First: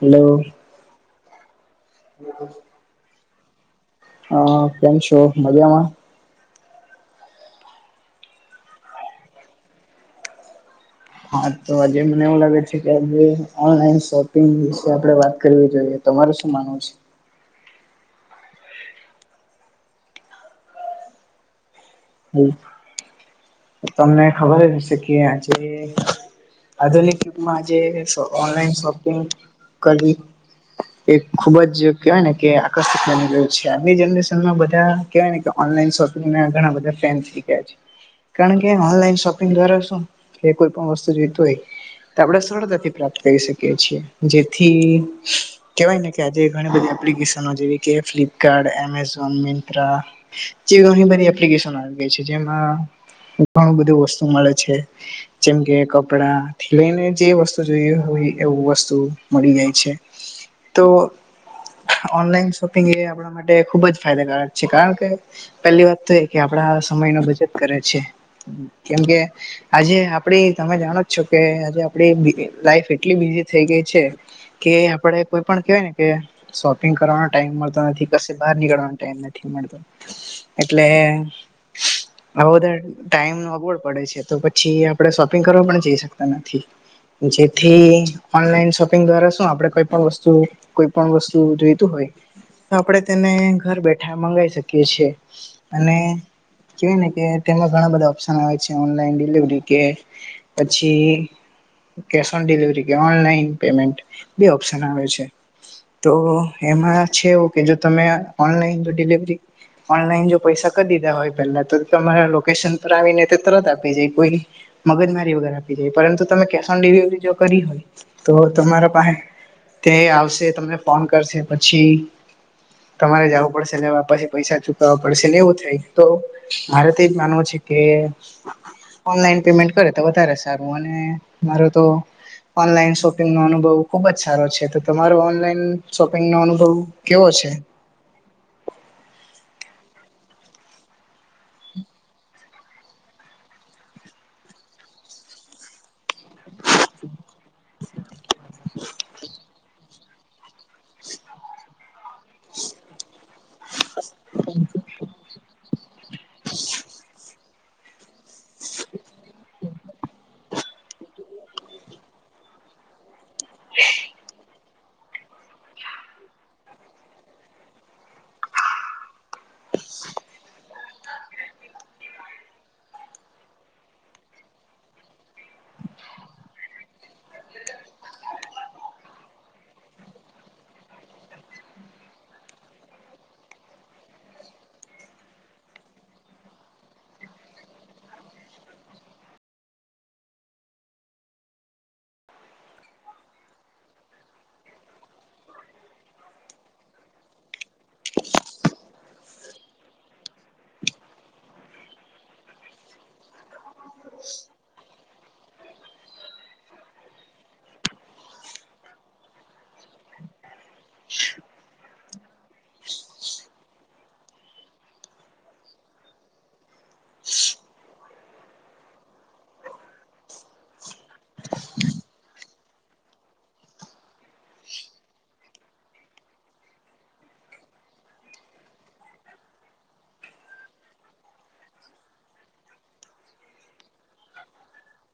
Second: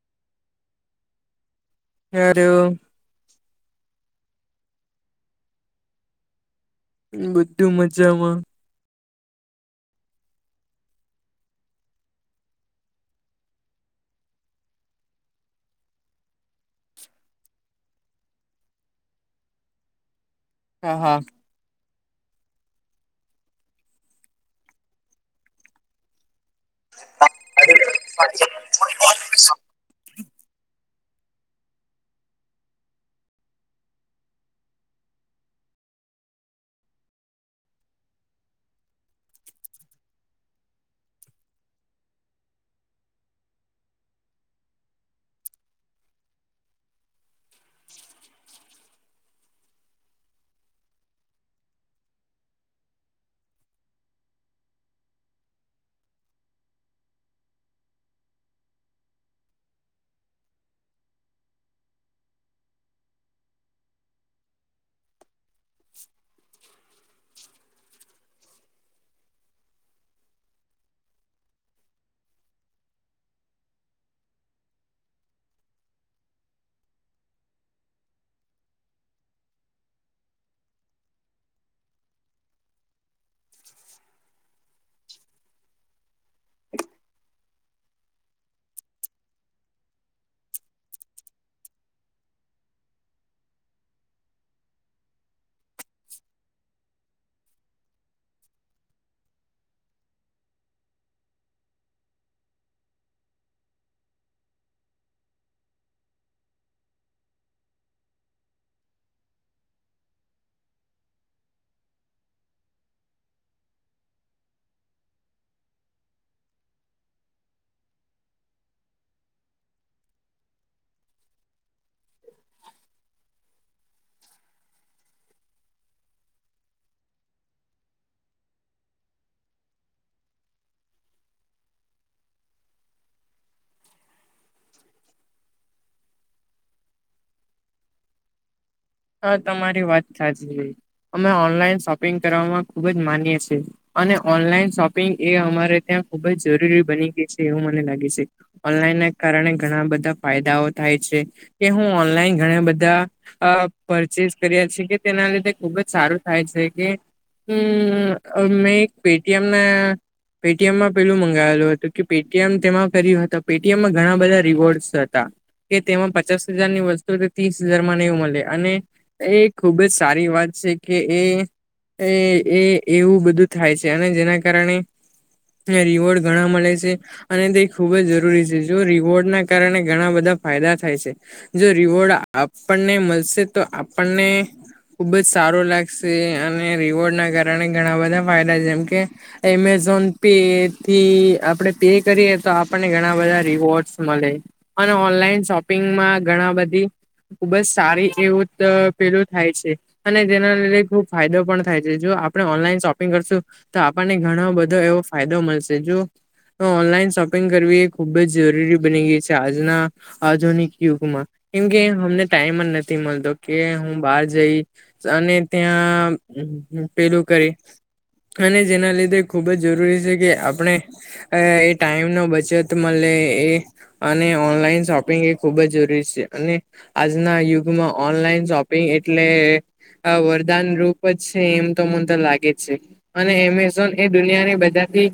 Hello. [unintelligible] હા કેમ છો મજામાં? બધું મજામાં. હા તો આજે મને એવું લાગે છે કે આજે ઓનલાઈન શોપિંગ વિશે આપે વાત કરવી જોઈએ. તમારે શું માનવું છે? હા હા. [inaudible] તમને ખબર જ હશે કે આજે આધુનિક યુગમાં આજે ઓનલાઈન શોપિંગ કરવી એ ખુબ જ કેહેવાય ને કે આકર્ષિત બની ગયું છે. આજની જનરેશનમાં બધા કેવાયને કે ઓનલાઈન શોપિંગ ઘણા બધા ફેન થઈ ગયા છે. કારણ કે ઓનલાઈન શોપિંગ દ્વારા શું એ કોઈ પણ વસ્તુ જીવત હોય આપણે સરળતાથી પ્રાપ્ત કરી શકીએ છીએ. જેથી કેવાય ને કે આજે ઘણી બધી એપ્લિકેશનો જેવી કે ફ્લિપકાર્ટ, એમેઝોન, મિંત્રા જેણી બધ એપ્લિકેશ આવી ગઈ છે જેમાં ઘણું બધું વસ્તુ મળે છે. જેમ કે કપડા થી લઈને જે વસ્તુ જોઈ હોય એવું વસ્તુ મળી જાય છે. તો ઓનલાઈન શોપિંગ એ આપણા માટે ખુબ જ ફાયદાકારક છે કારણ કે પેલી વાત તો કે આપડા આ સમય ન બચત કરે છે. કેમકે આજે આપડી તમે જાણો જ છો કે આજે આપડી લાઈફ એટલી બીઝી થઈ ગઈ છે. કે આપડે કોઈ પણ કેવાય ને કે શોપિંગ કરવાનો ટાઈમ મળતો નથી કે બહાર નીકળવાનો ટાઈમ નથી. મળ એટલે આ બધારે ટાઈમ અગવડ પડે છે તો પછી આપણે શોપિંગ કરવા પણ જઈ શકતા નથી. જેથી ઓનલાઈન શોપિંગ દ્વારા શું આપે કઈ પણ વસ્તુ કોઈ પણ વસ્તુ જોઈતું હોય તો આપણે તેને ઘર બેઠા મંગાવી શકીએ છીએ અને કેવાય ને કે તેમાં ઘણા બધા ઓપ્શન આવે છે ઓનલાઈન ડિલિવરી કે પછી કેશ ઓન ડિલિવરી કે ઓનલાઈન પેમેન્ટ બ ઓપ્શન આવે છે તો એમાં છે એવું કે જો તમે ઓનલાઈન જો ડિલિવરી ઓનલાઈન જો પૈસા કરી દીધા હોય પેલા તો તમારા લોકેશન પર આવી ને તો તરત આપી જાય કોઈ મગજમારી વગર આપી જાય પરંતુ તમે કેશ ઓન ડિલિવરી જો કરી હોય તો તમારા પાહે તે આવશે તમને ફોન કરશે પછી તમારે જવું પડશે લેવા અને પૈસા ચુકવવા પડશેને એવું થાય. તો મારે તોજ માનવું છે કે ઓનલાઈન પેમેન્ટ કરે તો વધારે સારું અને માર તો ઓનલાઈન શોપિંગનો અનુભવ ખુબ જ સારો છે તો તમારો ઓનલાઈન શોપિંગનો અનુભવ કેવો છે. હા તમારી વાત સાચ અમે ઓનલાઈન શોપિંગ કરવામાં ખુબ જ માનીએ છીએ. અને ઓનલાઈન શોપિંગ એ અમારે ત્યાં ખુબ જ જરૂરી બની ગઈ છે એવું મને લાગે છે ઓનલાઈન ના કારણે ઘણા બધા ફાયદાઓ થાય છે કે હું ઓનલાઈન ઘણા બધા પરચેસ કર્યા છે કે તેના લીધે ખુબ જ સારું થાય છે કે હમ મેં એક પેટીએમને પેટીએમમાં પેલું મંગાયેલું હતું કે પેટીએમ તેમાં કર હત પેટીએમમાં ઘણા બધા રિવોર્ડસ હતા કે તેમાં પચાસ હજાર ની વસ્તુ તો ત્રીસ હજારમાં નહ મળે અને એ ખુબ જ સારી વાત છે કે એ એ એ એવું બધું થાય છે અને જેના કારણે રિવોર્ડ ઘણા મળે છે અને તે ખુબ જ જરૂરી છે જો રિવોર્ડ ના કારણે ઘણા બધા ફાયદા થાય છે જો રિવોર્ડ આપણને મળશે તો આપણને ખુબ જ સારું લાગશે અને રિવોર્ડ ના કારણે ઘણા બધા ફાયદા જેમ કે એમેઝોન પે થી આપણેે પે કરીએ તો આપણને ઘણા બધા રીિવોર્ડસ મળે અને ઓનલાઈન શોપિંગમાં ઘણા બધી ખુબ જ સારી એવું પેલું થાય છે અને જેના લીધે ખુબ ફાયદો પણ થાય છે જો આપણે ઓનલાઈન શોપિંગ કરશું તો આપણને ઘણો બધો એવો ફાયદો મળશે જો તો ઓનલાઈન શોપિંગ કરવી એ ખૂબ જ જરૂરી બની ગઈ છે આજના આજુની યુગમાં કેમકે અમને ટાઈમ જ નથી મળતો કે હું બહાર જઈ અને ત્યાં પેલું કરી અને જેના લીધે ખૂબ જ જરૂરી છે કે આપણે અ એ ટાઈમ નો બચત મળે એ અને ઓનલાઈન શોપિંગ એ ખુબ જ જરૂરી છે અને આજનાયુગ માં ઓનલાઈન શોપિંગ એટલે આ વરદાન રૂપ જ છે એમ તો મને તો લાગે છે અને એમેઝોન એ દુનિયાની બધાથી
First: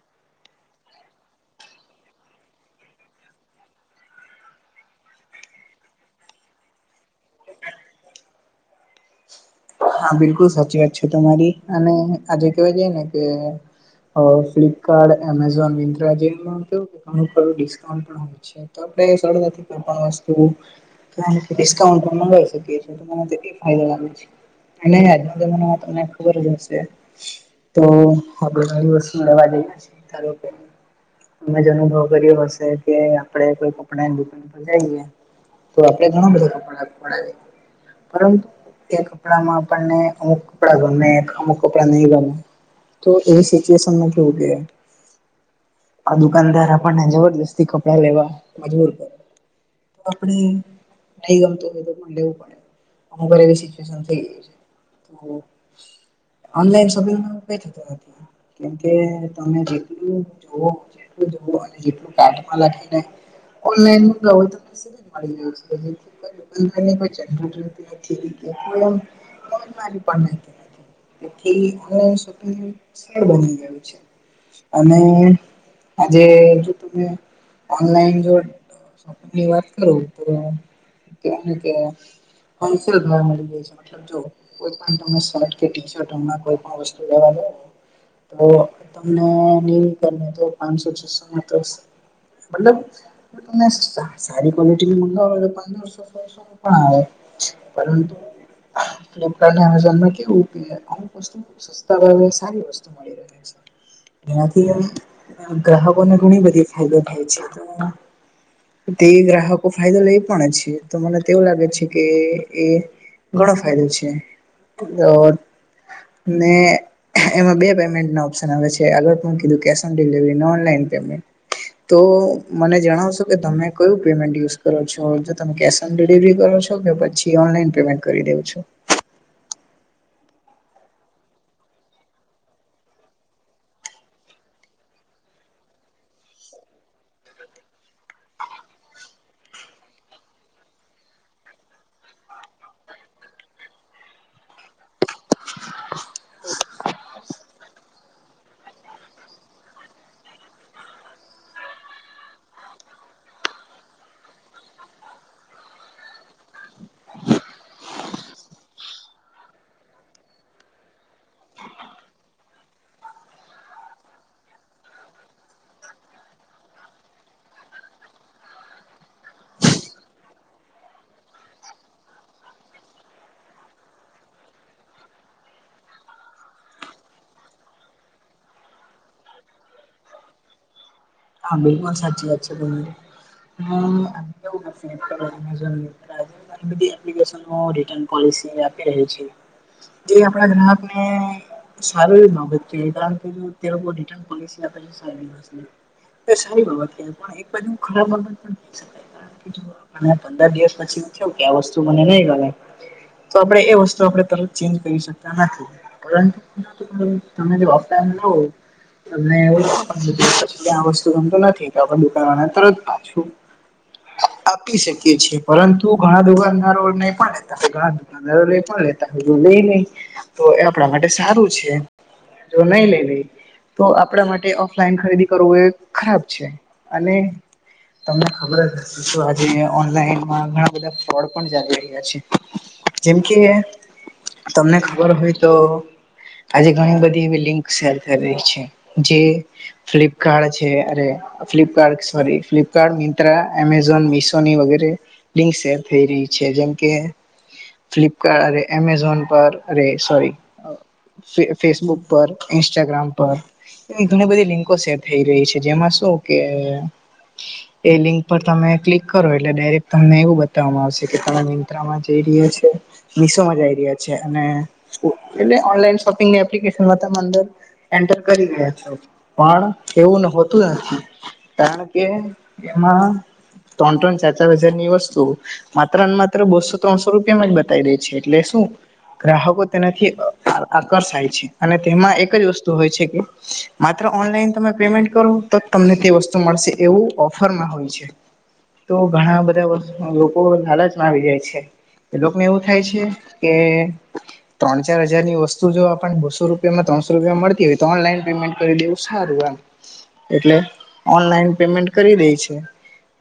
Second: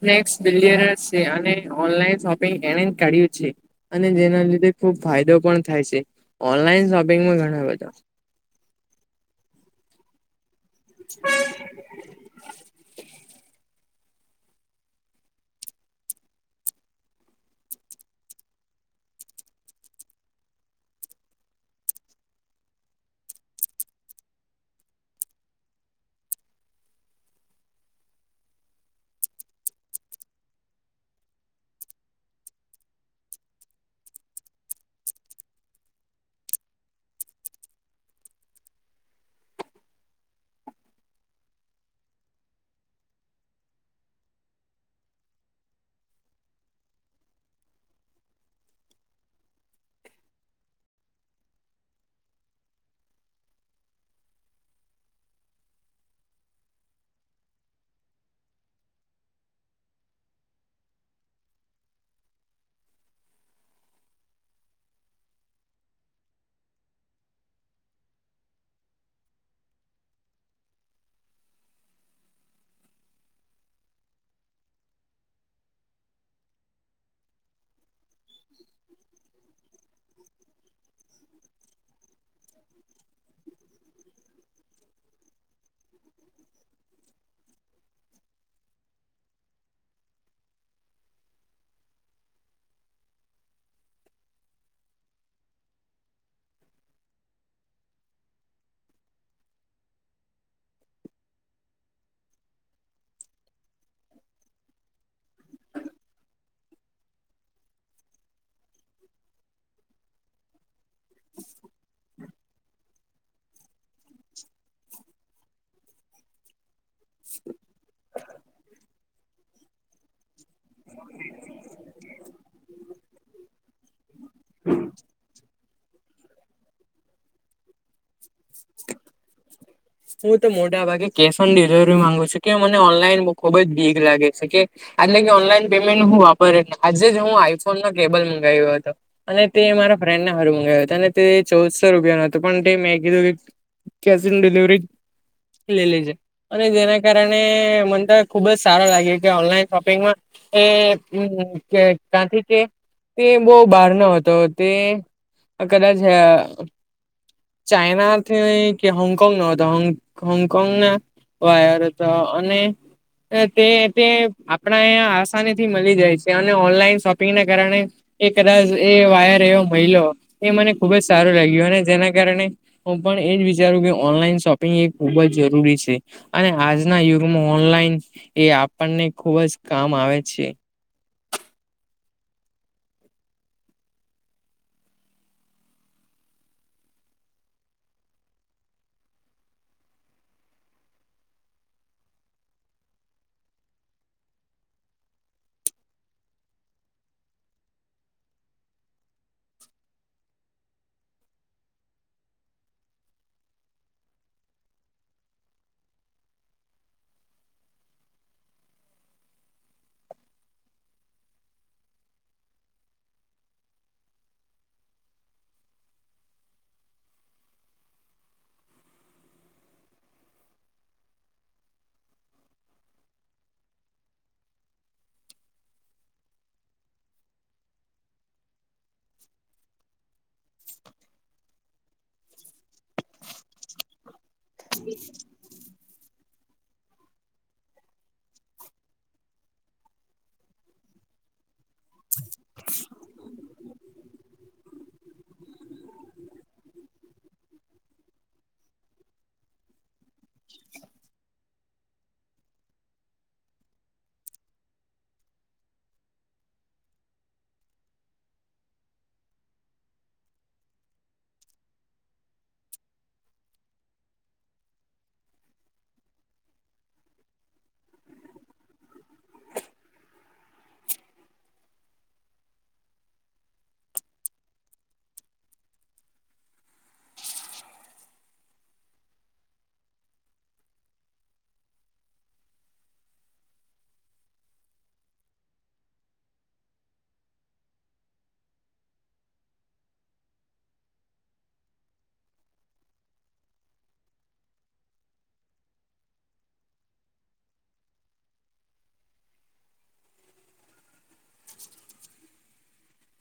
સ્નેક્સ ડલરસ છે અને ઓનલાઈન શોપિંગ એને ક્યું છે અને જેના લીધે ખુબ ફાયદો પણ થાય છે ઓનલાઈન શોપિંગમાં ઘણા બધા હા બિલકુલ સાચી વાત છે તમારી અને આજે કેવા જાય ને કે ફ્લિપકાર્ટ એમેઝોન મંદ્રા જેમાં કું કે ઘણું ખડું ડિસ્કાઉન્ટ પણ હોય છે તો આપડે સરળ નથી કો પણ વસ્તુ ડિસ્કાઉન્ટ પણ મગાવી શકીએ છીએ, તેનો એ ફાયદો લાગે છે? નહીં, આજ મને તમને ખબર જ હશે. તો અગણી વતુ મેવા જઈએારો [unintelligible] અમે જ અનુભવ કર્યો હશે કે આપડે કોઈ કપડાની દુકાન પર જઈએ તો આપડે ઘણ બધા કપડાડ પરંતુ કડામાં આપણને અમુક કપડા ગમે અમુક કપડાં નહીં ગમે તો એવી સિચ્યુએશનમાં જોવુંગ આ દુકાનદાર આપણને જબરજસ્તી કપડા લેવા મજબૂર કર તો ગમતું હોય, તો પણ લેવું પડે. અું ઘરે સચુ [unintelligible] ઓનલાઈન શોપિંગ. કેમકે તમે જેટલું જોવ. જેું લને [unintelligible] [unintelligible] [unintelligible] અને આજે જો તમે ઓનલાઈન જો. ની વાત કરું તો, ભી મળી જ છે. જો કોઈ ટી-શર્ટ કે શર્ટ, હમ કોઈ વસ્તુ લેવા તો તમને નહીં કને, તો પાંચસો-છસો માં તો. મતલબ, તમે સારી ક્વલિટી મંગાવો એ પદરસો. હુ પણ આવે, પરંતુ રા, એમેઝોનમાં કેવું કે અમુક વસ્તુ સસ્તા ભાવે સારી વસ્તુ મળી રહે. એનાથી ગ્રાહકોને ઘણી બધી ફાયદો થાય છે. તે ગ્રાહકો ફાયદો લે પણ છે, તો મને તેવું લાગે છે કે એ ઘણો ફાયદો છે ને. એમાં બે પેમેન્ટ ના ઓપ્શન આવે છે, એક કીધું કે ઓન ડિલવરી, ઓનલાઈન પેમેન્ટ. તો મને જણાવશો કે તમે કયું પેમેન્ટ યુઝ કરો છો? જો તમે કેશ ડિલિવરી કરો છો કે પછી ઓનલાઈન પેમેન્ટ કરી દેઉં છો? હું તો મોટા ભાગે કેશ ઓન ડિલવરી માંગુ છું, કે મને ઓનલાઈન ખુબ જ ભીક લાગે છે કે. એટલે કે ઓનલાઈન પેમેન્ટ હું વાપરી. આજે જ હું આઈફોન નું કેબલ મંગાવ્યો હતો. અને તે મારા ફ્રેન્ડને હાર મંગાવ્યો, અને તે ચૌદસો રૂપિયા નું હતો. પણ તે મે કીધું કે કેશ ઓન ડિલિવરી. લેલી છે, અને જેના કારણે મને તો ખુબ જ સારો લાગે કે ઓનલાઈન શોપિંગમાં એ કાંઈથી કે તે બહ બાર ન હતો તે. કદાચ ચાઈનાથી કે હોંગકોંગ નો હતો. હોંગકોંગ ના વાયર હતા, અને તે તે આપણા અહીયા આસાની થી મળી જાય છે, અને ઓનલાઈન શોપિંગ ના કારણે એ કદાચ એ વાયર એવો મહિલો એ મને ખુબ જ સારું લાગ્યું, અને જેના કારણે હું પણ એજ વિચારું કે ઓનલાઈન શોપિંગ એ ખુબ જ જરૂરી છે, અને આજના યુગમાં ઓનલાઈન એ આપણને ખુબ જ કામ આવે છે. હા, બિલકુલ સાચી વાત છે, બો. ફનન રટન ર છે [unintelligible] એ આપણા ગ્રાહક ને. સારું, એવી બાબત છે, કારણ કે જો લોકો રિટર્ન પોલિસી એપ છે સારી. એ સારી બાબત થઈ, પણ એક બાજુ ખરાબ બાબત પણ થઈ શકે. પંદર દિવસ પછી થયું કે, મને આ વસ્તુ નહીં ગમે. તો આપણેે એ વસ્તુ આપણે તરત ચેન્જ કરી શકતા નથી. પરંતુ તમે ઓફલાઈન હો એટલે આ વસ્તુ ગમત નથી કે આપણે દુકાન વાળ તરત પાછું આપી શકીએ છીએ પરંતુ ઘણા દોગાના રોલ નહી પણ લેતાણા દ પણ લેતા હોય લઈ નઈ તો એ આપણા માટે સારું છે જો નહી લેવી તો આપણા માટે ઓફલાઈન ખરીદી કરવું એ ખરાબ છે અને તમને ખબર જ હ તો આજે ઓનલાઈનમાં ઘણા બધા ફ્રોડ પણ ચાલી રહ્યા છે. જેમ કે, તમને ખબર હોય તો આજે ઘણી બધી એવી લિંક શેર કરી રહી છે, જે ફ્લિપ કાર્ડ છે. અરે, Flipkart sorry, Flipkart, Myntra, Amazon મિશોની વગેરે. લિંક શેર થઈ રહી છે, જેમ કે ફ્લિપકાટ, અરે એમેઝોન પર, અરે સોરી. ફેસબુક પર ઇન્સ્ટાગ્રામ પર ઘણી બધી લિંકો છે. થઈ રહી છે જેમાં શું કે એ લિંક પર તમે ક્લિક કરો એટલે ડાયરેક્ટ તમને એવું બતાવવામાં આવશે કે ત ત્રામાં જઈ રહ્યા છે મશોમાં જ રહ્યા છે અને એટલે ઓનલાન શોપિંગ એપ્લિકેશનંદર એન્ટર કરી ગયા પણ એવું હોતું ને કારણ કે એમાં ત્રણ ત્રણ ચાર ચાર હજારની વસ્તુ માત્ર ને માત્ર બસો ત્રણસો રૂપિયામાં જ બતાવી દે છે એટલે શું ગ્રાહકો તેનાથી આકર્ષાય છે અને તેમાં એક જ વસ્તુ હોય છે કે માત્ર ઓનલાઈન તમે પેમેન્ટ કરો તો જ તમને તે વસ્તુ મળશે એવું ઓફરમાં હોય છે તો ઘણા બધા વસ્તુ લોકો લાલચમાં આવી જાય છે. એ લોકોને એવું થાય છે કે- ત્રણ ચાર હજારની વસ્તુ જો આપણ બોસો રૂપિયા ત્રસો રૂપિયા મળતી હોય તો ઓનલાઈન પેમેન્ટ કરી દેવું સારું એમ. એટલે ઓનલાઈન પેમેન્ટ કરી દે છે.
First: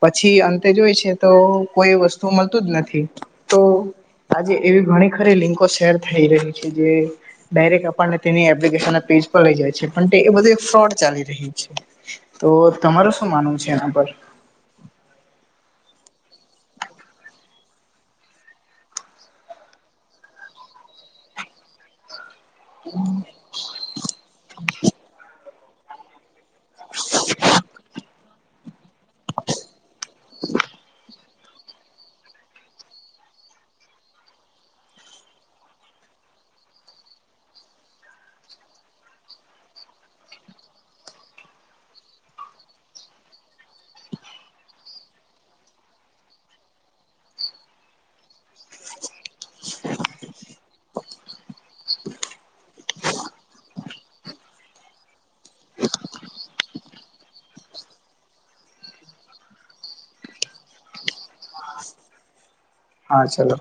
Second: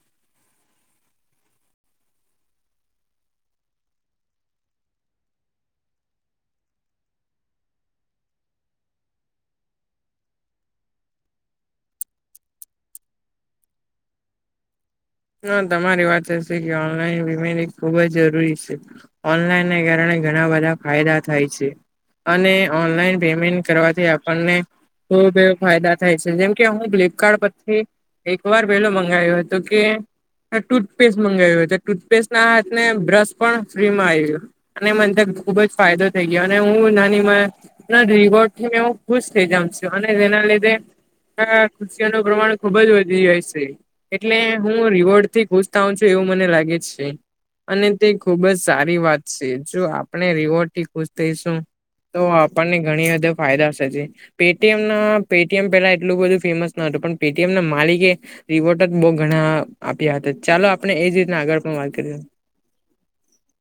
પછી અંતે જોઈ છે તો કોઈ વસ્તુ મળતું જ નથી તો- આજે એવી ઘણી ખરી લિંકો શેર થઈ રહી છે જે- ડાયરેક્ટ આપણને તેની એપ્લિકેશન ના પેજ પર લઈ જાય છે પણ તે એ બધું એક ફ્રોડ ચાલી - તો તમારું શું માનવું છે એના પર? ના તમારી વાત સાચી કે ઓનલાઈન વિમેની ખુબ જ જરૂરી છે. ઓનલાઈનને કારણે ઘણા બધા ફાયદા થાય છે અને- ઓનલાઈન પેમેન્ટ કરવાથી આપણને ખુબ એવ ફાયદા થાય છે જેમ- કે હું ફ્લિપકાર્ટ પરથી એક વાર પેલો મંગાવ્યો હતો કે- ટૂથપેસ્ટ મંગાવ્યું હતો ટૂથપેસ્ટ ના હાથને બ્રશ પણ ફ્રી માં આવ્યો. અને મને ત ખુબ જ ફાયદો થઈ ગયો અને હું નાનીમાં- રિવોડ થી મેઓ હું ખુશ થઇ જાઉં છું અને જેના લીધે- ખુશિયા ન પ્રમાણ ખુબ જ વધી જા સે એટલે હું- હું રિવોર્ડ થી ખુશતાઉં છું એવું મને લાગે છે- અને તે ખુબ જ સારી વાત છે જો આપણે રીવોથી ખુશ થઈશું- તો આપણને ઘણી બધી ફાયદાશે છે- પેમ ના પેટીએમ પેલા એટલું બધું ફેમસ ન હતું પણ પેટીએમ ના માલિકે- રીવોટ જ બહ ઘણા આપ્યા હતા ચાલો આપણે એજ રીતના આગળ પણ વાત કરીએ. હા ચલો.